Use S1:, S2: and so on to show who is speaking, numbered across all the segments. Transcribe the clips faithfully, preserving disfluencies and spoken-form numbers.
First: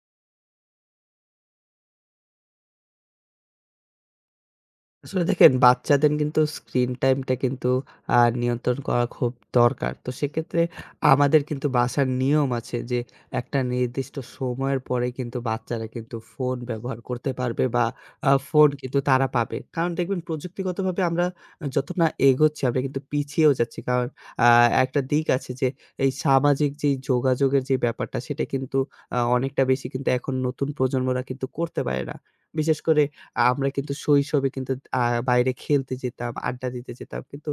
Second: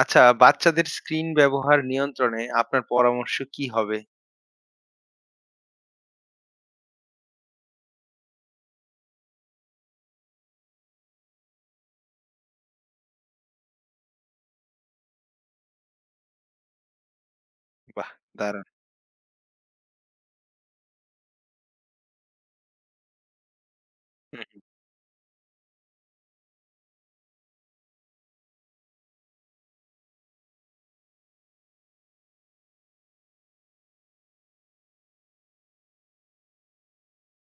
S1: আচ্ছা, বাচ্চাদের স্ক্রিন ব্যবহার নিয়ন্ত্রণে আপনার পরামর্শ কি হবে?
S2: আসলে দেখেন বাচ্চাদের কিন্তু স্ক্রিন টাইমটা কিন্তু আ নিয়ন্ত্রণ করা খুব দরকার। তো সেক্ষেত্রে আমাদের কিন্তু বাসার নিয়ম আছে যে একটা নির্দিষ্ট সময়ের পরে কিন্তু বাচ্চারা কিন্তু ফোন ব্যবহার করতে পারবে বা
S1: বাহ!
S2: আ
S1: দারুণ।
S2: ফোন কিন্তু তারা পাবে। কারণ দেখবেন প্রযুক্তিগতভাবে আমরা যত না এগোচ্ছি আমরা কিন্তু পিছিয়েও যাচ্ছি। কারণ
S1: হুম,
S2: আ একটা দিক আছে যে এই সামাজিক যেই যোগাযোগের যে ব্যাপারটা সেটা কিন্তু আ অনেকটা বেশি কিন্তু এখন নতুন প্রজন্মরা কিন্তু করতে পারে না। বিশেষ করে আমরা কিন্তু শৈশবে কিন্তু আ বাইরে খেলতে যেতাম, আড্ডা দিতে যেতাম। কিন্তু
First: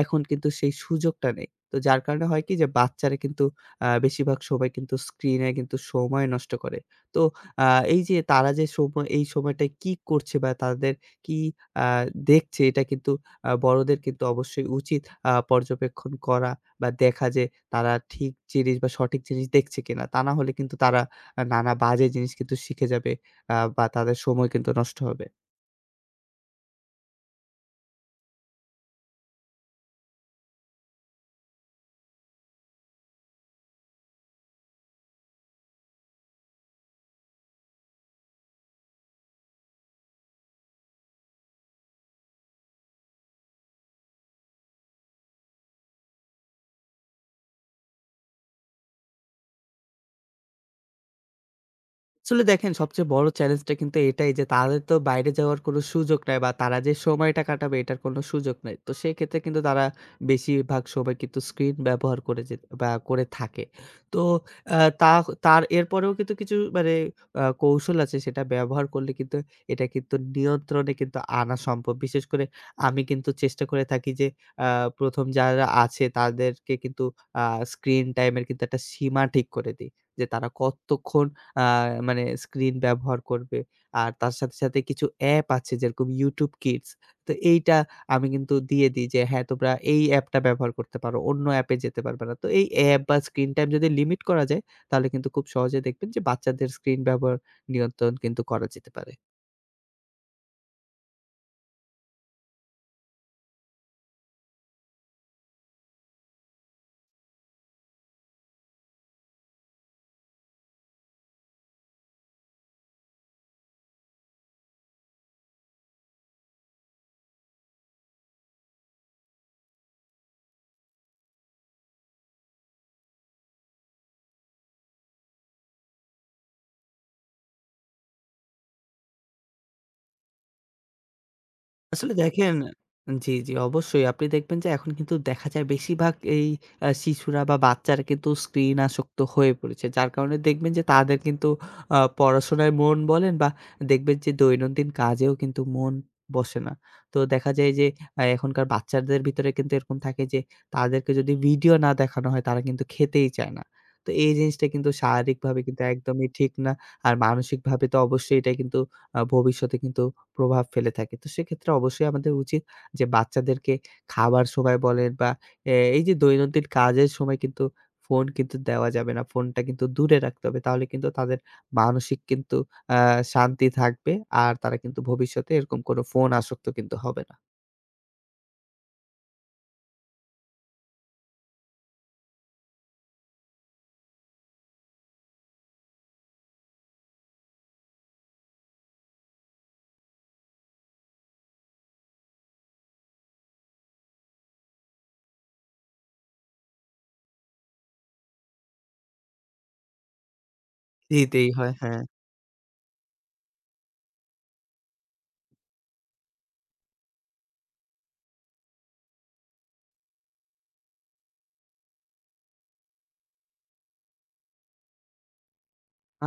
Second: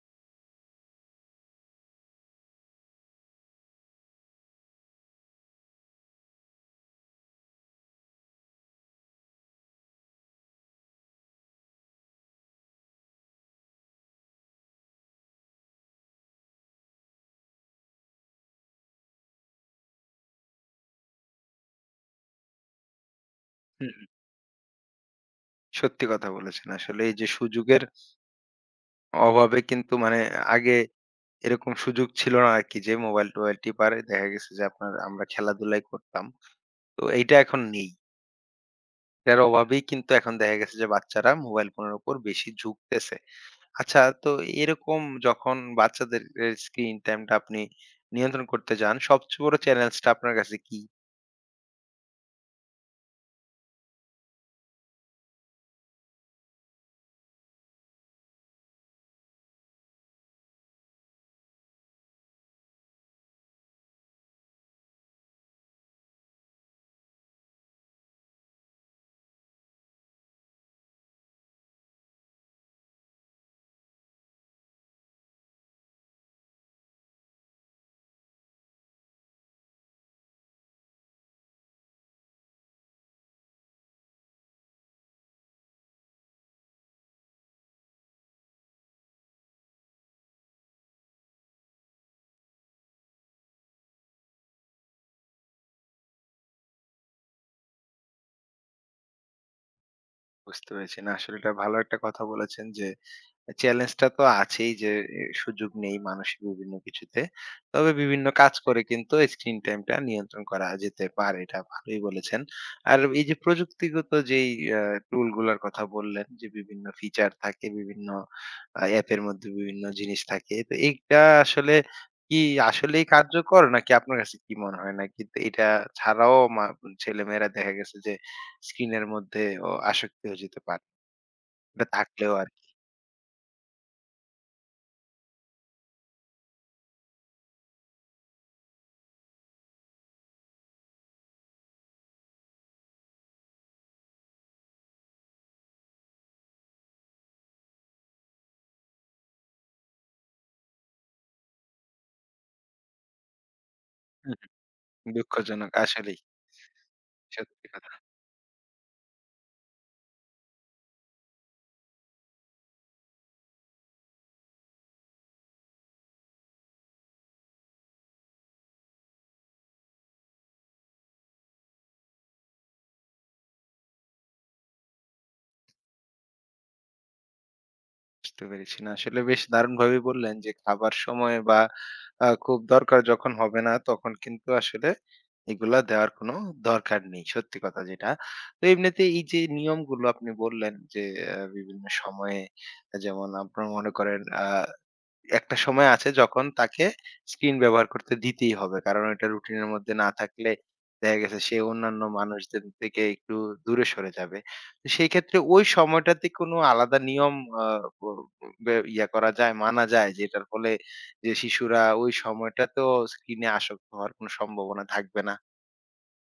S2: এখন কিন্তু সেই সুযোগটা নেই। তো যার কারণে হয় কি যে বাচ্চারা কিন্তু আ বেশিরভাগ সময় কিন্তু স্ক্রিনে কিন্তু সময় নষ্ট করে। তো আ এই যে তারা যে সময় এই সময়টায় কি করছে বা তাদের কি আ দেখছে এটা কিন্তু আ বড়দের কিন্তু অবশ্যই উচিত আ পর্যবেক্ষণ করা বা দেখা যে তারা ঠিক জিনিস বা সঠিক জিনিস দেখছে কিনা। তা না হলে কিন্তু তারা আ নানা বাজে জিনিস কিন্তু শিখে যাবে আ বা
S1: হুম, হুম।
S2: তাদের সময় কিন্তু নষ্ট হবে।
S1: সত্যি কথা বলেছেন। আসলে এই যে সুযোগের অভাবে কিন্তু মানে আগে এরকম সুযোগ ছিল না আরকি যে মোবাইল-টোবাইল টিপার দেখা গেছে যে আপনার আমরা খেলাধুলাই করতাম। তো এইটা এখন নেই। এটার অভাবেই কিন্তু এখন দেখা গেছে যে বাচ্চারা মোবাইল ফোনের উপর বেশি ঝুঁকতেছে। আচ্ছা, তো এরকম যখন বাচ্চাদের এ স্ক্রিন টাইমটা আপনি নিয়ন্ত্রণ করতে যান, সবচেয়ে বড় চ্যালেঞ্জটা আপনার কাছে কি?
S2: আসলে দেখেন সবচেয়ে বড় চ্যালেঞ্জটা কিন্তু এটাই যে তাদের তো বাইরে যাওয়ার কোনো সুযোগ নাই বা তারা যে সময়টা কাটাবে এটার কোনো সুযোগ নাই। তো সেক্ষেত্রে কিন্তু তারা বেশিরভাগ সময় কিন্তু স্ক্রিন ব্যবহার করে যে বা করে থাকে। তো আ তা তার এরপরেও কিন্তু কিছু মানে আ কৌশল আছে সেটা ব্যবহার করলে কিন্তু এটা কিন্তু নিয়ন্ত্রণে কিন্তু আনা সম্ভব। বিশেষ করে আমি কিন্তু চেষ্টা করে থাকি যে আ প্রথম যারা আছে তাদেরকে কিন্তু আ স্ক্রিন টাইম এর কিন্তু একটা সীমা ঠিক করে দেই। যে তারা কতক্ষণ আ মানে স্ক্রিন ব্যবহার করবে। আর তার সাথে, সাথে কিছু অ্যাপ আছে যেরকম YouTube Kids। তো এইটা আমি কিন্তু দিয়ে দিই যে হ্যাঁ, তোমরা এই অ্যাপটা ব্যবহার করতে পারো। অন্য অ্যাপে যেতে পারবে না। তো এই অ্যাপ বা স্ক্রিন টাইম যদি লিমিট করা যায় তাহলে কিন্তু খুব সহজে দেখবেন যে বাচ্চাদের স্ক্রিন ব্যবহার নিয়ন্ত্রণ কিন্তু করা যেতে পারে।
S1: বুঝতে পেরেছি। না আসলে এটা ভালো একটা কথা বলেছেন যে, চ্যালেঞ্জটা তো আছেই যে এ সুযোগ নেই মানুষের বিভিন্ন কিছুতে। তবে বিভিন্ন কাজ করে কিন্তু স্ক্রিন টাইমটা নিয়ন্ত্রণ করা যেতে পারে। এটা ভালোই বলেছেন। আর এই যে প্রযুক্তিগত যেই আ টুল গুলার কথা বললেন যে বিভিন্ন ফিচার থাকে, বিভিন্ন আ অ্যাপের মধ্যে বিভিন্ন জিনিস থাকে। তো এইটা আসলে কি আসলেই কার্যকর নাকি আপনার কাছে কি মনে হয়? নাকি এটা ছাড়াও মা ছেলেমেয়েরা দেখা গেছে যে স্ক্রিনের মধ্যেও আসক্তি হয়ে যেতে পারে। এটা
S2: আসলে
S1: থাকলেও
S2: দেখেন,
S1: আরকি।
S2: জি, জি, অবশ্যই। আপনি দেখবেন যে এখন কিন্তু দেখা যায় বেশিরভাগ এই আ শিশুরা বা বাচ্চারা কিন্তু স্ক্রিন আসক্ত হয়ে পড়েছে। যার কারণে দেখবেন যে তাদের কিন্তু আ পড়াশোনায় মন বলেন বা দেখবেন যে দৈনন্দিন কাজেও কিন্তু মন বসে না। তো দেখা যায় যে আ এখনকার বাচ্চাদের ভিতরে কিন্তু এরকম থাকে যে তাদেরকে যদি ভিডিও না দেখানো হয় তারা কিন্তু খেতেই চায় না। তো এই জিনিসটা কিন্তু শারীরিকভাবে
S1: দুঃখজনক
S2: কিন্তু
S1: আসলেই।
S2: একদমই ঠিক না। আর
S1: সত্যি
S2: মানসিকভাবে
S1: কথা।
S2: তো অবশ্যই এটা কিন্তু আ ভবিষ্যতে কিন্তু প্রভাব ফেলে থাকে। তো সেক্ষেত্রে অবশ্যই আমাদের উচিত যে বাচ্চাদেরকে খাবার সময় বলেন বা এ এই যে দৈনন্দিন কাজের সময় কিন্তু ফোন কিন্তু দেওয়া যাবে না। ফোনটা কিন্তু দূরে রাখতে হবে। তাহলে কিন্তু তাদের মানসিক কিন্তু আ শান্তি থাকবে। আর তারা কিন্তু ভবিষ্যতে এরকম কোনো ফোন আসক্ত কিন্তু হবে না।
S1: বুঝতে পেরেছি। না আসলে বেশ দারুণভাবে বললেন যে খাবার সময় বা আ খুব দরকার যখন হবে না তখন কিন্তু আসলে এগুলা দেওয়ার কোনো দরকার নেই। সত্যি কথা যেটা। তো এমনিতে এই যে নিয়মগুলো আপনি বললেন যে আ বিভিন্ন সময়ে, যেমন আপনারা মনে করেন আ একটা সময় আছে যখন তাকে স্ক্রিন ব্যবহার করতে দিতেই হবে। কারণ এটা রুটিনের মধ্যে না থাকলে দেখা গেছে
S2: দিতেই
S1: সে
S2: হয়। হ্যাঁ।
S1: অন্যান্য মানুষদের থেকে একটু দূরে সরে যাবে। তো সেই ক্ষেত্রে ওই সময়টাতে কোনো আলাদা নিয়ম আ ব বে ইয়া করা যায়, মানা যায়, যেটার ফলে যে শিশুরা ওই সময়টাতেও স্ক্রিনে আসক্ত হওয়ার কোনো সম্ভাবনা থাকবে না।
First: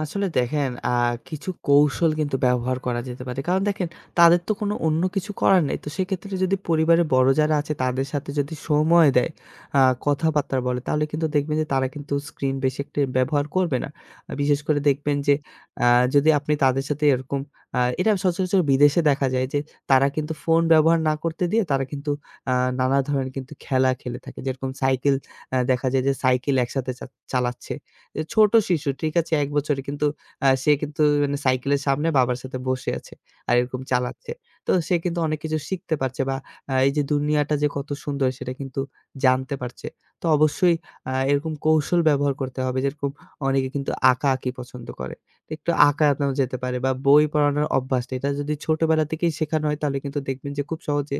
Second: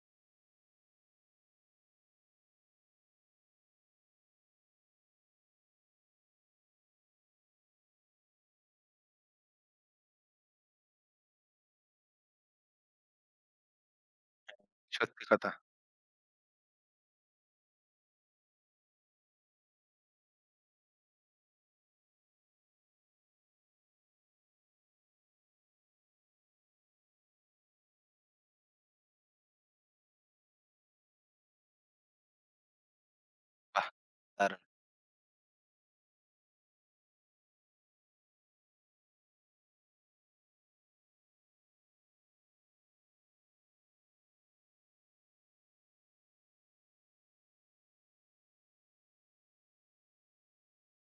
S2: আসলে দেখেন আ কিছু কৌশল কিন্তু ব্যবহার করা যেতে পারে। কারণ দেখেন তাদের তো কোনো অন্য কিছু করার নেই। তো সেক্ষেত্রে যদি পরিবারের বড় যারা আছে তাদের সাথে যদি সময় দেয়, আ কথাবার্তা বলে তাহলে কিন্তু দেখবেন যে তারা কিন্তু স্ক্রিন বেশি একটা ব্যবহার করবে না। আ বিশেষ করে দেখবেন
S1: সত্যি
S2: যে
S1: কথা।
S2: আ যদি আপনি তাদের সাথে এরকম, আ এটা সচরাচর বিদেশে দেখা যায় যে তারা কিন্তু ফোন ব্যবহার না করতে দিয়ে তারা কিন্তু আ নানা ধরনের কিন্তু খেলা খেলে থাকে। যেরকম সাইকেল, আ দেখা যায় যে সাইকেল একসাথে চা চালাচ্ছে। এ ছোট শিশু, ঠিক আছে? এক বছরের। কিন্তু আ সে কিন্তু মানে সাইকেলের সামনে বাবার সাথে বসে আছে। আর এরকম
S1: বাহ!
S2: চালাচ্ছে।
S1: দারুণ।
S2: তো সে কিন্তু অনেক কিছু শিখতে পারছে বা আ এই যে দুনিয়াটা যে কত সুন্দর সেটা কিন্তু জানতে পারছে। তো অবশ্যই আ এরকম কৌশল ব্যবহার করতে হবে। যেরকম অনেকে কিন্তু আঁকাআঁকি পছন্দ করে। তো একটু আঁকা আঁকানো যেতে পারে বা বই পড়ানোর অভ্যাসটা, এটা যদি ছোটবেলা থেকেই শেখানো হয় তাহলে কিন্তু দেখবেন যে খুব সহজে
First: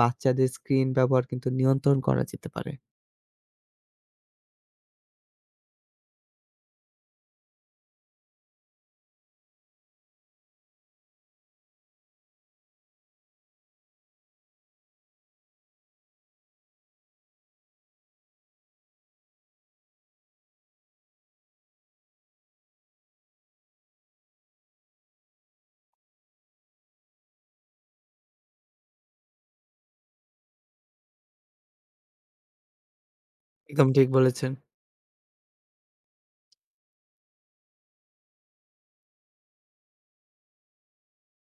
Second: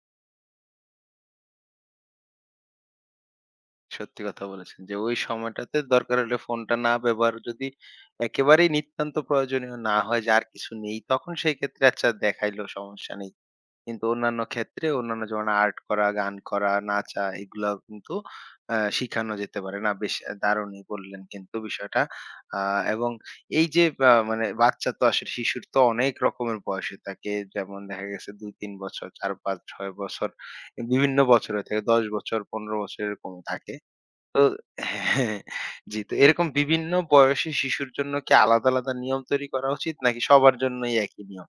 S2: বাচ্চাদের স্ক্রিন ব্যবহার কিন্তু নিয়ন্ত্রণ করা যেতে পারে।
S1: সত্যি কথা বলেছেন যে ওই সময়টাতে দরকার হলে ফোনটা না ব্যবহার, যদি একেবারেই নিতান্ত প্রয়োজনীয় না হয় যে আর কিছু নেই, তখন সেই ক্ষেত্রে আচ্ছা দেখাইলো সমস্যা নেই, কিন্তু অন্যান্য ক্ষেত্রে অন্যান্য যেমন আর্ট করা, গান করা, নাচা, এগুলো কিন্তু আহ, শিখানো যেতে পারে না? বেশ দারুণই বললেন কিন্তু বিষয়টা। আহ, এবং এই যে আহ, মানে বাচ্চা তো আসলে শিশুর তো অনেক রকমের বয়সে থাকে, যেমন দেখা গেছে দুই তিন বছর, চার পাঁচ ছয় বছর, বিভিন্ন বছরে থাকে, দশ বছর, পনেরো বছর, এরকম থাকে।
S2: একদম ঠিক
S1: তো
S2: বলেছেন।
S1: হ্যাঁ, জি। তো এরকম বিভিন্ন বয়সী শিশুর জন্য কি আলাদা, আলাদা নিয়ম তৈরি করা উচিত নাকি সবার জন্যই একই নিয়ম?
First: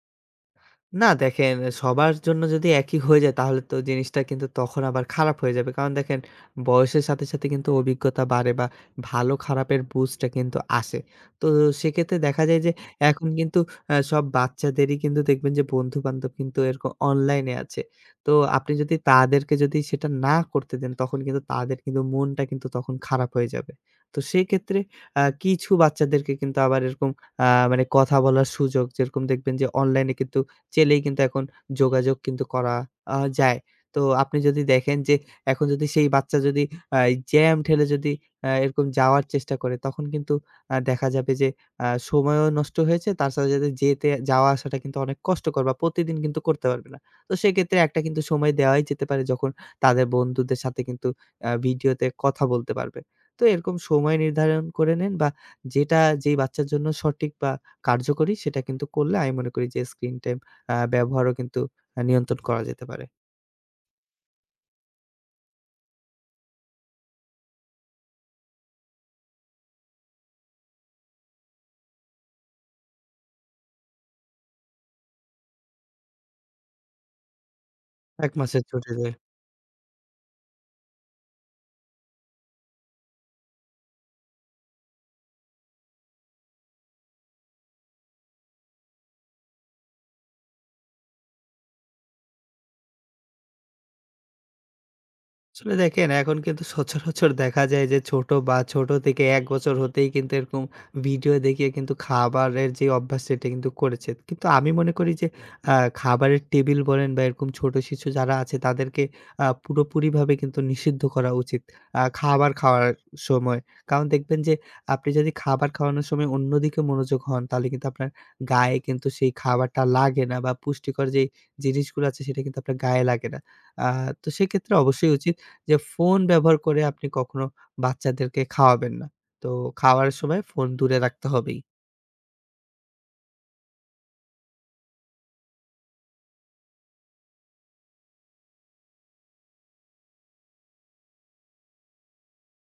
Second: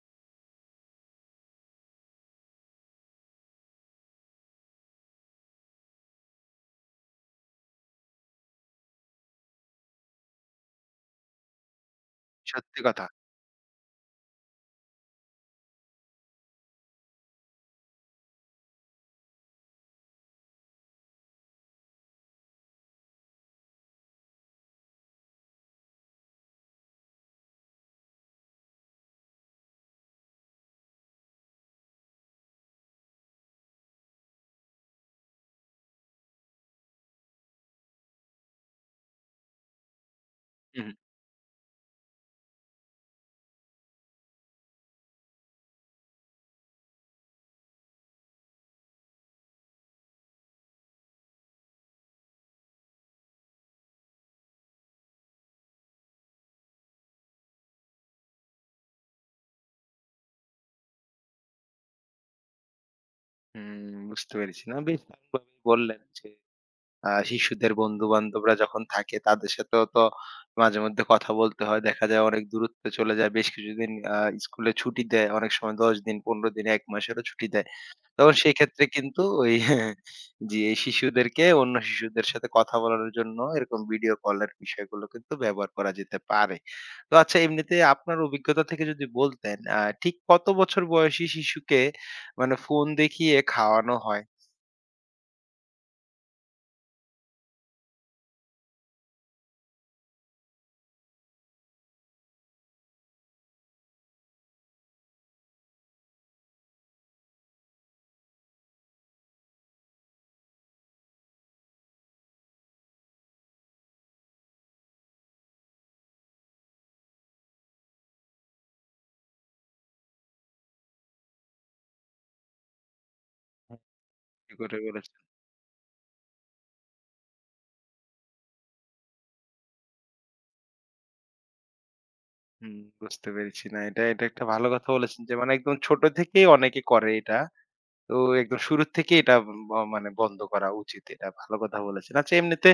S2: না দেখেন, সবার জন্য যদি একই হয়ে যায় তাহলে তো জিনিসটা কিন্তু তখন আবার খারাপ হয়ে যাবে। কারণ দেখেন, বয়সের সাথে, সাথে কিন্তু অভিজ্ঞতা বাড়ে বা ভালো খারাপের বুঝটা কিন্তু আসে। তো সেক্ষেত্রে দেখা যায় যে
S1: সত্যি কথা।
S2: এখন কিন্তু অ্যা সব বাচ্চাদেরই কিন্তু দেখবেন যে বন্ধু-বান্ধব কিন্তু এরকম অনলাইনে আছে। তো আপনি যদি তাদেরকে যদি সেটা না করতে দেন তখন কিন্তু তাদের কিন্তু মনটা কিন্তু তখন খারাপ হয়ে যাবে। তো সেক্ষেত্রে আ কিছু বাচ্চাদেরকে কিন্তু আবার এরকম, আ মানে কথা বলার সুযোগ, যেরকম দেখবেন যে অনলাইনে কিন্তু চাইলেই কিন্তু এখন যোগাযোগ কিন্তু করা আ যায়। তো আপনি যদি দেখেন যে এখন যদি সেই বাচ্চা যদি আ জ্যাম ঠেলে যদি আ এরকম যাওয়ার চেষ্টা করে তখন কিন্তু আ
S1: হুম,
S2: দেখা যাবে যে আ সময়ও নষ্ট হয়েছে, তার সাথে, সাথে যেতে যাওয়া আসাটা কিন্তু অনেক কষ্টকর বা প্রতিদিন কিন্তু করতে পারবে না। তো সেক্ষেত্রে একটা কিন্তু সময় দেওয়াই যেতে পারে যখন তাদের বন্ধুদের সাথে কিন্তু আ ভিডিওতে কথা বলতে পারবে। তো এরকম সময় নির্ধারণ করে নেন বা যেটা যেই বাচ্চার জন্য সঠিক বা কার্যকরী সেটা কিন্তু করলে আমি মনে করি যে স্ক্রিন টাইম আ ব্যবহারও কিন্তু আ নিয়ন্ত্রণ করা যেতে পারে।
S1: হুম বুঝতে পেরেছি। না বেশ দারুণভাবে বললেন যে আ শিশুদের বন্ধু-বান্ধবরা যখন থাকে তাদের সাথেও তো মাঝে মধ্যে কথা বলতে হয়। দেখা যায় অনেক দূরত্বে চলে যায়। বেশ কিছুদিন আ স্কুলে ছুটি দেয়। অনেক সময় দশ দিন, পনেরো দিন, এক মাসেরও ছুটি দেয়।
S2: এক
S1: তখন
S2: মাসের
S1: সেক্ষেত্রে
S2: ছুটিতে।
S1: কিন্তু ওই জি, এই শিশুদেরকে অন্য শিশুদের সাথে কথা বলানোর জন্য এরকম ভিডিও কলের বিষয়গুলো কিন্তু ব্যবহার করা যেতে পারে। তো আচ্ছা, এমনিতে আপনার অভিজ্ঞতা থেকে যদি বলতেন, আ ঠিক কত বছর বয়সী শিশুকে মানে ফোন দেখিয়ে খাওয়ানো হয়?
S2: আসলে দেখেন এখন কিন্তু সচরাচর দেখা যায় যে ছোট বা ছোট থেকে এক বছর হতেই কিন্তু এরকম ভিডিও দেখিয়ে কিন্তু খাবারের যে অভ্যাস সেটা কিন্তু করেছে। কিন্তু আমি মনে করি যে আ খাবারের টেবিল বলেন বা এরকম ছোট শিশু যারা আছে তাদেরকে আ পুরোপুরিভাবে কিন্তু নিষিদ্ধ করা উচিত, আ খাবার খাওয়ার সময়। কারণ দেখবেন যে আপনি যদি খাবার খাওয়ানোর সময় অন্যদিকে মনোযোগ হন তাহলে কিন্তু আপনার গায়ে কিন্তু সেই খাবারটা লাগে না বা পুষ্টিকর যেই জিনিসগুলো আছে সেটা কিন্তু আপনার গায়ে লাগে না।
S1: হ্যাঁ।
S2: আ তো
S1: ঠিক
S2: সেক্ষেত্রে
S1: করে
S2: অবশ্যই
S1: বলেছেন।
S2: উচিত যে ফোন ব্যবহার করে আপনি কখনো বাচ্চাদেরকে খাওয়াবেন না। তো খাওয়ার সময় ফোন দূরে রাখতে হবেই।
S1: হুম, বুঝতে পেরেছি। না এটা, এটা একটা ভালো কথা বলেছেন যে মানে একদম ছোট থেকেই অনেকে করে এটা। তো একদম শুরুর থেকেই এটা ব মানে বন্ধ করা উচিত। এটা ভালো কথা বলেছেন। আচ্ছা, এমনিতে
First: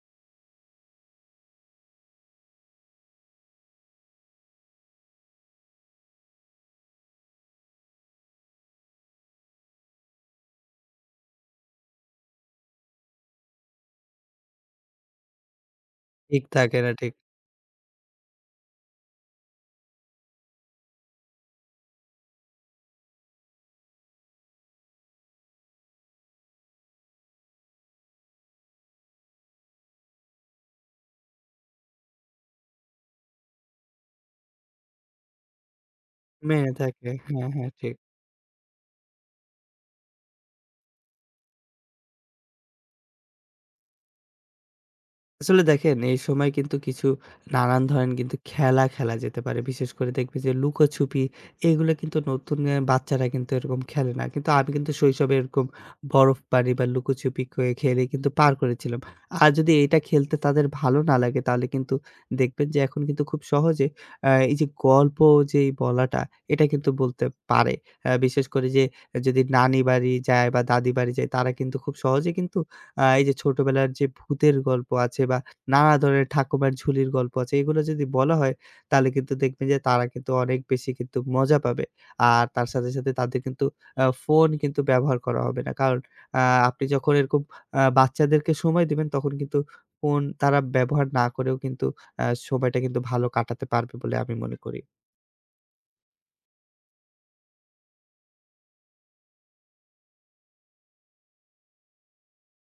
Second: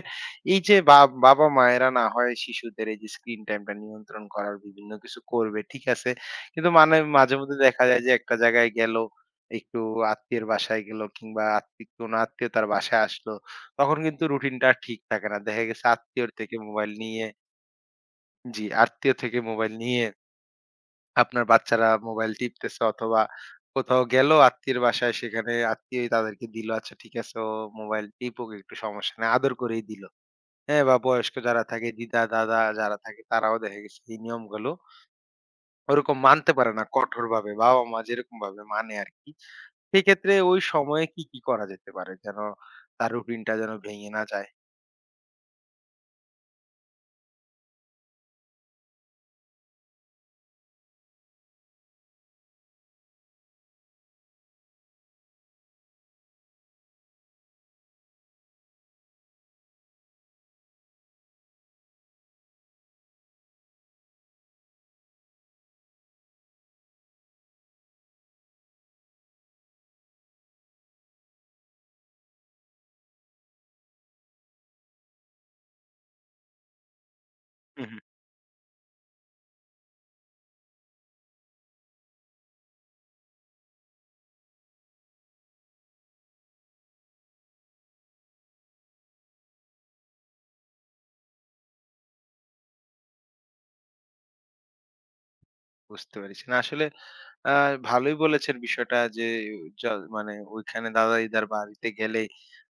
S1: এই যে বা বাবা-মায়েরা না হয় শিশুদের এই যে স্ক্রিন টাইমটা নিয়ন্ত্রণ করার বিভিন্ন কিছু করবে, ঠিক আছে। কিন্তু মানে মাঝেমধ্যে দেখা যায় যে একটা জায়গায় গেল, একটু আত্মীয়ের বাসায় গেল কিংবা আত্মীয় কোনো আত্মীয় তার বাসায় আসলো। তখন কিন্তু রুটিনটা আর ঠিক থাকে না। দেখা গেছে আত্মীয়র
S2: ঠিক
S1: থেকে
S2: থাকে না,
S1: মোবাইল
S2: ঠিক।
S1: নিয়ে জি, আত্মীয় থেকে মোবাইল নিয়ে আপনার বাচ্চারা মোবাইল টিপতেছে, অথবা কোথাও গেল আত্মীয়ের বাসায় সেখানে আত্মীয়ই তাদেরকে দিল, আচ্ছা ঠিক আছে ও মোবাইল টিপুক একটু সমস্যা নেই আদর করেই দিল। হ্যাঁ, বা বয়স্ক যারা থাকে দিদা দাদা যারা থাকে তারাও দেখা গেছে এই নিয়মগুলো ওরকম মানতে
S2: মেনে
S1: পারে না
S2: থাকে।
S1: কঠোর
S2: হ্যাঁ,
S1: ভাবে
S2: হ্যাঁ,
S1: বাবা
S2: ঠিক।
S1: মা যেরকম ভাবে, মানে আর কি। সেক্ষেত্রে ওই সময়ে কি কি করা যেতে পারে যেন তার রুটিনটা যেন ভেঙে না যায়?
S2: আসলে দেখেন এই সময় কিন্তু কিছু নানান ধরনের কিন্তু খেলা খেলা যেতে পারে। বিশেষ করে দেখবে যে লুকোছুপি, এগুলো কিন্তু নতুন অ্যা বাচ্চারা কিন্তু এরকম খেলে না। কিন্তু আমি কিন্তু শৈশবে এরকম বরফ পানি বা লুকোছুপি খে খেলে কিন্তু পার করেছিলাম। আর যদি এটা খেলতে তাদের ভালো না লাগে তাহলে কিন্তু দেখবেন যে এখন কিন্তু খুব সহজে আ এই যে গল্প যেই বলাটা, এটা কিন্তু বলতে পারে। অ্যা বিশেষ করে যে যদি নানি বাড়ি যায় বা দাদি বাড়ি যায়, তারা কিন্তু খুব সহজে কিন্তু আ এই যে ছোটবেলার যে ভূতের গল্প আছে বা নানা ধরনের ঠাকুমার ঝুলির গল্প আছে, এগুলো যদি বলা হয় তাহলে কিন্তু দেখবেন যে তারা কিন্তু অনেক বেশি কিন্তু মজা পাবে। আর তার সাথে, সাথে তাদের কিন্তু আ ফোন কিন্তু ব্যবহার করা হবে না। কারণ আ আপনি যখন এরকম আ বাচ্চাদেরকে সময় দিবেন তখন কিন্তু ফোন তারা ব্যবহার না করেও কিন্তু আ সময়টা কিন্তু ভালো কাটাতে পারবে বলে আমি মনে করি।
S1: বুঝতে পেরেছি। না আসলে আ ভালোই বলেছেন বিষয়টা যে য মানে ওইখানে দাদা দিদার বাড়িতে গেলে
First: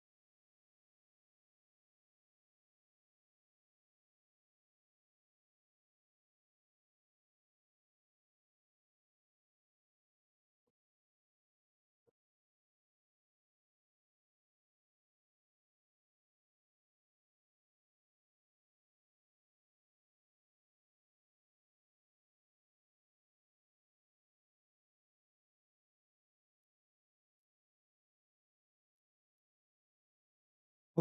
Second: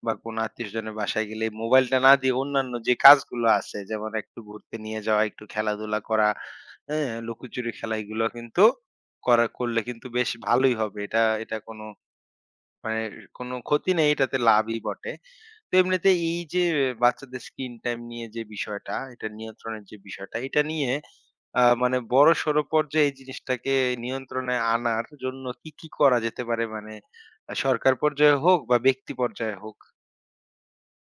S1: বা কোনো আত্মীয়স্বজনের বাসায় গেলে মোবাইলটা না দিয়ে অন্যান্য যে কাজগুলো আছে, যেমন একটু ঘুরতে নিয়ে যাওয়া, একটু খেলাধুলা করা, হ্যাঁ? লুকোচুরি খেলা, এগুলো কিন্তু করা করলে কিন্তু বেশ ভালোই হবে। এটা এটা কোনো মানে কোনো ক্ষতি নেই, এটাতে লাভই বটে। তো এমনিতে এই যে বাচ্চাদের স্ক্রিন টাইম নিয়ে যে বিষয়টা, এটা নিয়ন্ত্রণের যে বিষয়টা, এটা নিয়ে আ মানে বড়সড় পর্যায়ে এই জিনিসটাকে নিয়ন্ত্রণে আনার জন্য কি, কি করা যেতে পারে? মানে আ সরকার পর্যায়ে হোক বা ব্যক্তি পর্যায়ে হোক?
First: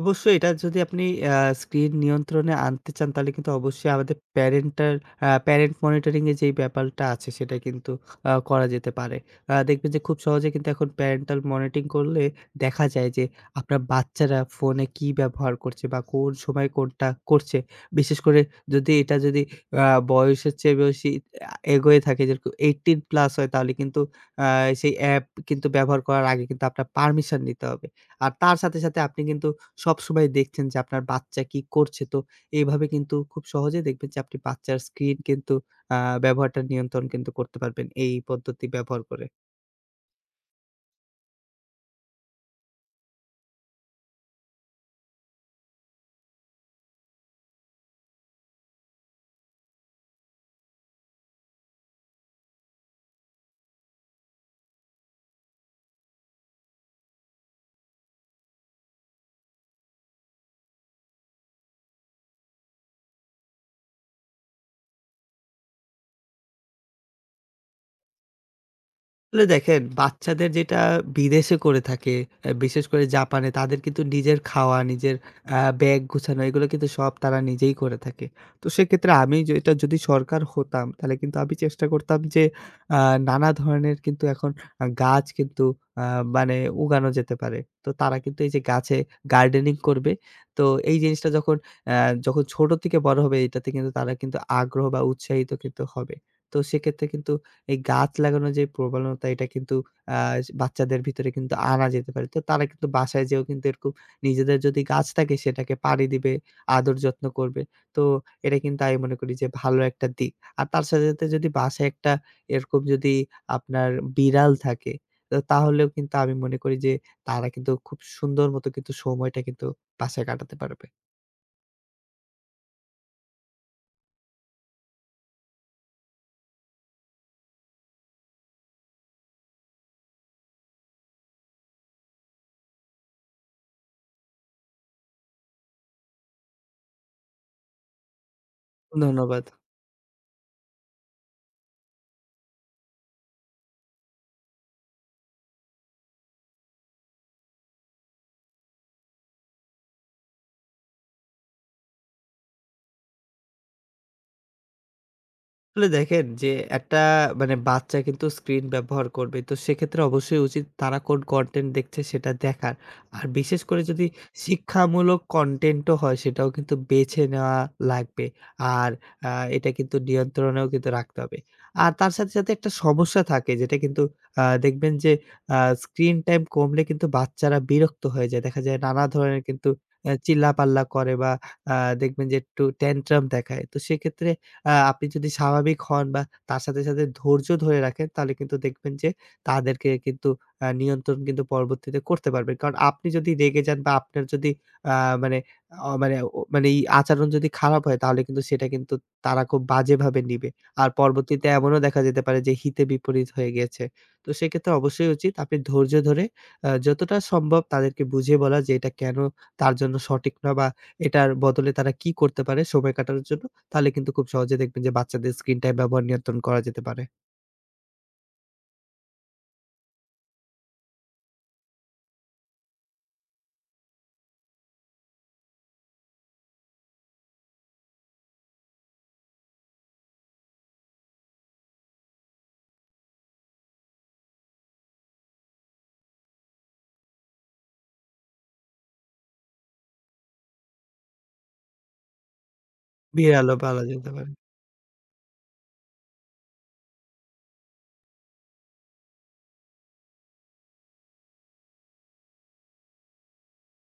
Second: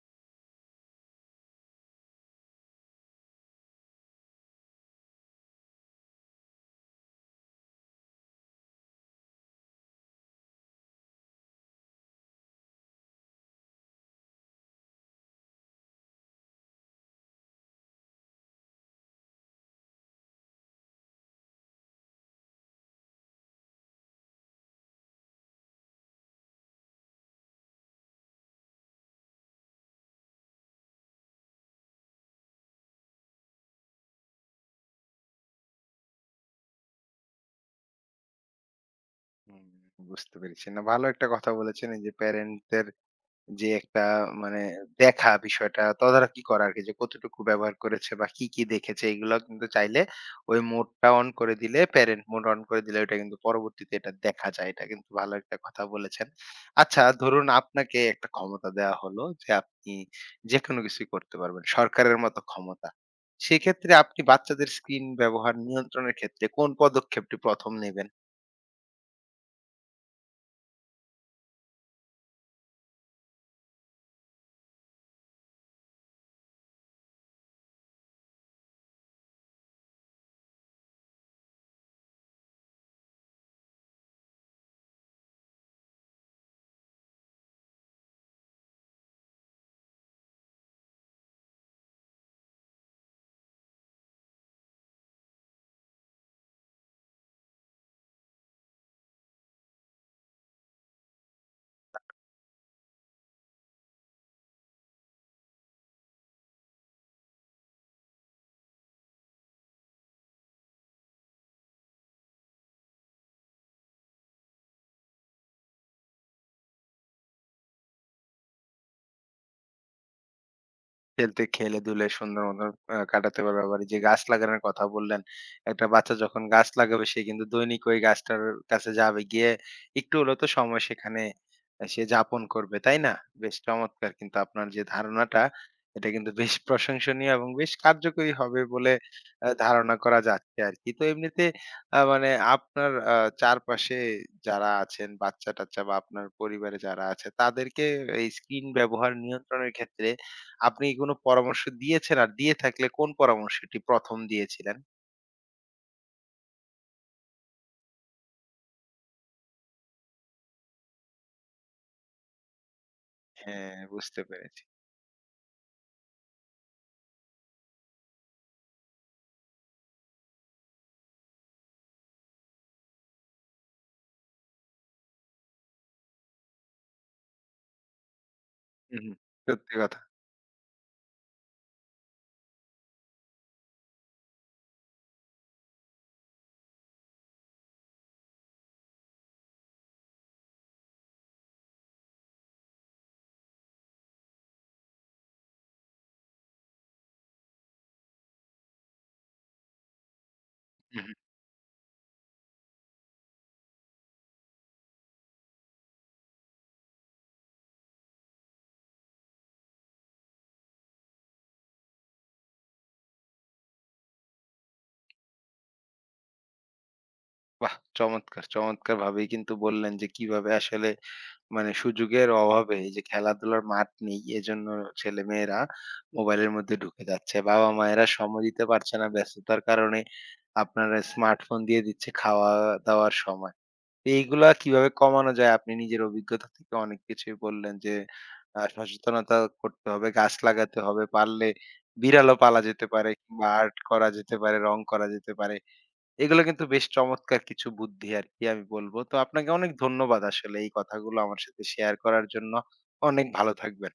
S2: অবশ্যই এটা যদি আপনি আ স্ক্রিন নিয়ন্ত্রণে আনতে চান, তাহলে কিন্তু অবশ্যই আমাদের প্যারেন্টাল আ প্যারেন্ট মনিটরিং এর যেই ব্যাপারটা আছে, সেটা কিন্তু আ করা যেতে পারে। আ দেখবেন যে খুব সহজে কিন্তু এখন প্যারেন্টাল মনিটরিং করলে দেখা যায় যে, আপনার বাচ্চারা ফোনে কি ব্যবহার করছে বা কোন সময় কোনটা করছে। বিশেষ করে যদি এটা যদি আ বয়সের চেয়ে বেশি আ এগোয়ে থাকে, যেরকম আঠারো প্লাস হয়, তাহলে কিন্তু আ সেই অ্যাপ কিন্তু ব্যবহার করার আগে কিন্তু আপনার পারমিশন নিতে হবে। আর তার সাথে, সাথে আপনি কিন্তু সবসময় দেখছেন যে আপনার বাচ্চা কি করছে। তো এইভাবে কিন্তু খুব সহজেই দেখবেন যে আপনি বাচ্চার স্ক্রিন কিন্তু আ ব্যবহারটা নিয়ন্ত্রণ কিন্তু করতে পারবেন এই পদ্ধতি ব্যবহার করে।
S1: হুম। বুঝতে পেরেছি। না ভালো একটা কথা বলেছেন এই যে প্যারেন্টদের যে একটা মানে দেখা, বিষয়টা তদারকি করা আরকি, যে কতটুকু ব্যবহার করেছে বা কি, কি দেখেছে, এগুলো কিন্তু চাইলে ওই মোডটা অন করে দিলে, প্যারেন্ট মোড অন করে দিলে ওইটা কিন্তু পরবর্তীতে এটা দেখা যায়। এটা কিন্তু ভালো একটা কথা বলেছেন। আচ্ছা, ধরুন আপনাকে একটা ক্ষমতা দেওয়া হলো যে আপনি যেকোনো কিছুই করতে পারবেন। সরকারের মতো ক্ষমতা। সেক্ষেত্রে আপনি বাচ্চাদের স্ক্রিন ব্যবহার নিয়ন্ত্রণের ক্ষেত্রে কোন পদক্ষেপটি প্রথম নেবেন?
S2: আসলে দেখেন বাচ্চাদের যেটা বিদেশে করে থাকে, আ বিশেষ করে জাপানে, তাদের কিন্তু নিজের খাওয়া, নিজের আ ব্যাগ গুছানো, এগুলো কিন্তু সব তারা নিজেই করে থাকে। তো সেক্ষেত্রে আমি যেটা, যদি সরকার হতাম তাহলে কিন্তু আমি চেষ্টা করতাম যে আ নানা ধরনের কিন্তু এখন আ গাছ কিন্তু আ মানে উগানো যেতে পারে। তো তারা কিন্তু এই যে গাছে গার্ডেনিং করবে। তো এই জিনিসটা যখন আ যখন ছোট থেকে বড় হবে, এটাতে কিন্তু তারা কিন্তু আগ্রহ বা উৎসাহিত কিন্তু হবে। তো সেক্ষেত্রে কিন্তু এই গাছ লাগানোর যে প্রবণতা এটা কিন্তু আ বাচ্চাদের ভিতরে কিন্তু আনা যেতে পারে। তো তারা কিন্তু বাসায় যেয়েও কিন্তু এরকম নিজেদের যদি গাছ থাকে সেটাকে পানি দিবে, আদর যত্ন করবে। তো এটা কিন্তু আমি মনে করি যে ভালো একটা দিক। আর তার সাথে, সাথে যদি বাসায় একটা এরকম যদি আপনার বিড়াল থাকে, তো তাহলেও কিন্তু আমি মনে করি যে তারা কিন্তু খুব সুন্দর মতো কিন্তু সময়টা কিন্তু বাসায় কাটাতে পারবে।
S1: খেলতে খেলে ধুলে সুন্দর মতন আ কাটাতে পারবে। আবার এই যে গাছ লাগানোর কথা বললেন, একটা বাচ্চা যখন গাছ লাগাবে সে কিন্তু দৈনিক ওই গাছটার কাছে যাবে। গিয়ে একটু হলেও তো সময় সেখানে আ সে যাপন করবে, তাই না? বেশ চমৎকার কিন্তু আপনার যে ধারণাটা, এটা কিন্তু বেশ প্রশংসনীয় এবং বেশ কার্যকরী হবে বলে
S2: ধন্যবাদ।
S1: আ ধারণা করা যাচ্ছে আরকি। তো এমনিতে আ মানে আপনার আ চারপাশে যারা আছেন বাচ্চা-টাচ্চা বা আপনার পরিবারে যারা আছে, তাদেরকে এই স্ক্রিন ব্যবহার নিয়ন্ত্রণের ক্ষেত্রে আপনি কি কোনো পরামর্শ দিয়েছেন? আর দিয়ে থাকলে কোন পরামর্শটি প্রথম দিয়েছিলেন?
S2: আসলে দেখেন যে একটা, মানে বাচ্চা কিন্তু স্ক্রিন ব্যবহার করবে। তো সেক্ষেত্রে অবশ্যই উচিত তারা কোন কনটেন্ট দেখছে সেটা দেখার। আর বিশেষ
S1: হ্যাঁ,
S2: করে যদি
S1: বুঝতে পেরেছি।
S2: শিক্ষামূলক কনটেন্টও হয় সেটাও কিন্তু বেছে নেওয়া লাগবে। আর আ এটা কিন্তু নিয়ন্ত্রণেও কিন্তু রাখতে হবে। আর তার সাথে, সাথে একটা সমস্যা থাকে যেটা কিন্তু আ দেখবেন যে আ স্ক্রিন টাইম কমলে কিন্তু বাচ্চারা বিরক্ত হয়ে যায়। দেখা যায়
S1: হুম,
S2: নানা
S1: হুম।
S2: ধরনের কিন্তু
S1: সত্যি কথা।
S2: অ্যা চিল্লাপাল্লা করে বা আ দেখবেন যে একটু ট্যানট্রাম দেখায়। তো সেক্ষেত্রে আ আপনি যদি স্বাভাবিক হন বা তার সাথে, সাথে ধৈর্য ধরে রাখেন তাহলে কিন্তু দেখবেন যে তাদেরকে কিন্তু আ নিয়ন্ত্রণ কিন্তু পরবর্তীতে করতে পারবেন। কারণ আপনি যদি রেগে যান বা আপনার যদি আ মানে অ মানে ও মানে এই আচরণ যদি খারাপ হয় তাহলে কিন্তু সেটা কিন্তু তারা খুব বাজেভাবে নিবে। আর
S1: হুম, হুম।
S2: পরবর্তীতে এমনও দেখা যেতে পারে যে হিতে বিপরীত হয়ে গিয়েছে। তো সেক্ষেত্রে অবশ্যই উচিত আপনি ধৈর্য ধরে আ যতটা সম্ভব তাদেরকে বুঝিয়ে বলা যে এটা কেন তার জন্য সঠিক না বা এটার বদলে তারা কি করতে পারে সময় কাটানোর জন্য, তাহলে কিন্তু খুব সহজে দেখবেন যে বাচ্চাদের স্ক্রিন টাইম ব্যবহার নিয়ন্ত্রণ করা যেতে পারে।
S1: বাহ! চমৎকার, চমৎকারভাবেই কিন্তু বললেন যে কিভাবে আসলে মানে সুযোগের অভাবে এই যে খেলাধুলার মাঠ নেই, এজন্য ছেলেমেয়েরা মোবাইলের মধ্যে ঢুকে যাচ্ছে। বাবা-মায়েরা সময় দিতে পারছে না ব্যস্ততার কারণে। আপনারা স্মার্টফোন দিয়ে দিচ্ছে খাওয়া-দাওয়ার সময়। তো এইগুলা কিভাবে কমানো যায়? আপনি নিজের অভিজ্ঞতা থেকে অনেক কিছুই বললেন যে, আ সচেতনতা করতে হবে, গাছ লাগাতে হবে, পারলে বিড়ালও পালা যেতে পারে
S2: বিয়ের
S1: কিংবা
S2: আলো
S1: আর্ট
S2: পালা
S1: করা
S2: যেতে পারে।
S1: যেতে পারে, রং করা যেতে পারে। এগুলো কিন্তু বেশ চমৎকার কিছু বুদ্ধি আরকি আমি বলব। তো আপনাকে অনেক ধন্যবাদ আসলে এই কথাগুলো আমার সাথে শেয়ার করার জন্য। অনেক ভালো থাকবেন।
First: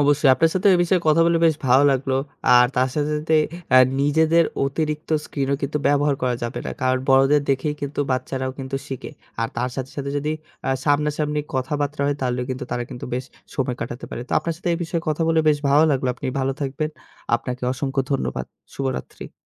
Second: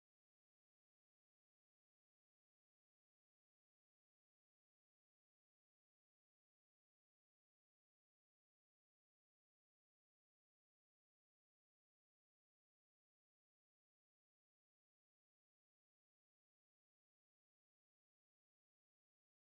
S2: অবশ্যই। আপনার সাথে এই বিষয়ে কথা বলে বেশ ভালো লাগলো। আর তার সাথে, সাথে অ্যা নিজেদের অতিরিক্ত স্ক্রিনও কিন্তু ব্যবহার করা যাবে না। কারণ বড়দের দেখেই কিন্তু বাচ্চারাও কিন্তু শিখে। আর তার সাথে, সাথে যদি আ সামনাসামনি কথাবার্তা হয় তাহলেও কিন্তু তারা কিন্তু বেশ সময় কাটাতে পারে। তো আপনার সাথে এই বিষয়ে কথা বলে বেশ ভালো লাগলো। আপনি ভালো থাকবেন। আপনাকে অসংখ্য ধন্যবাদ। শুভরাত্রি।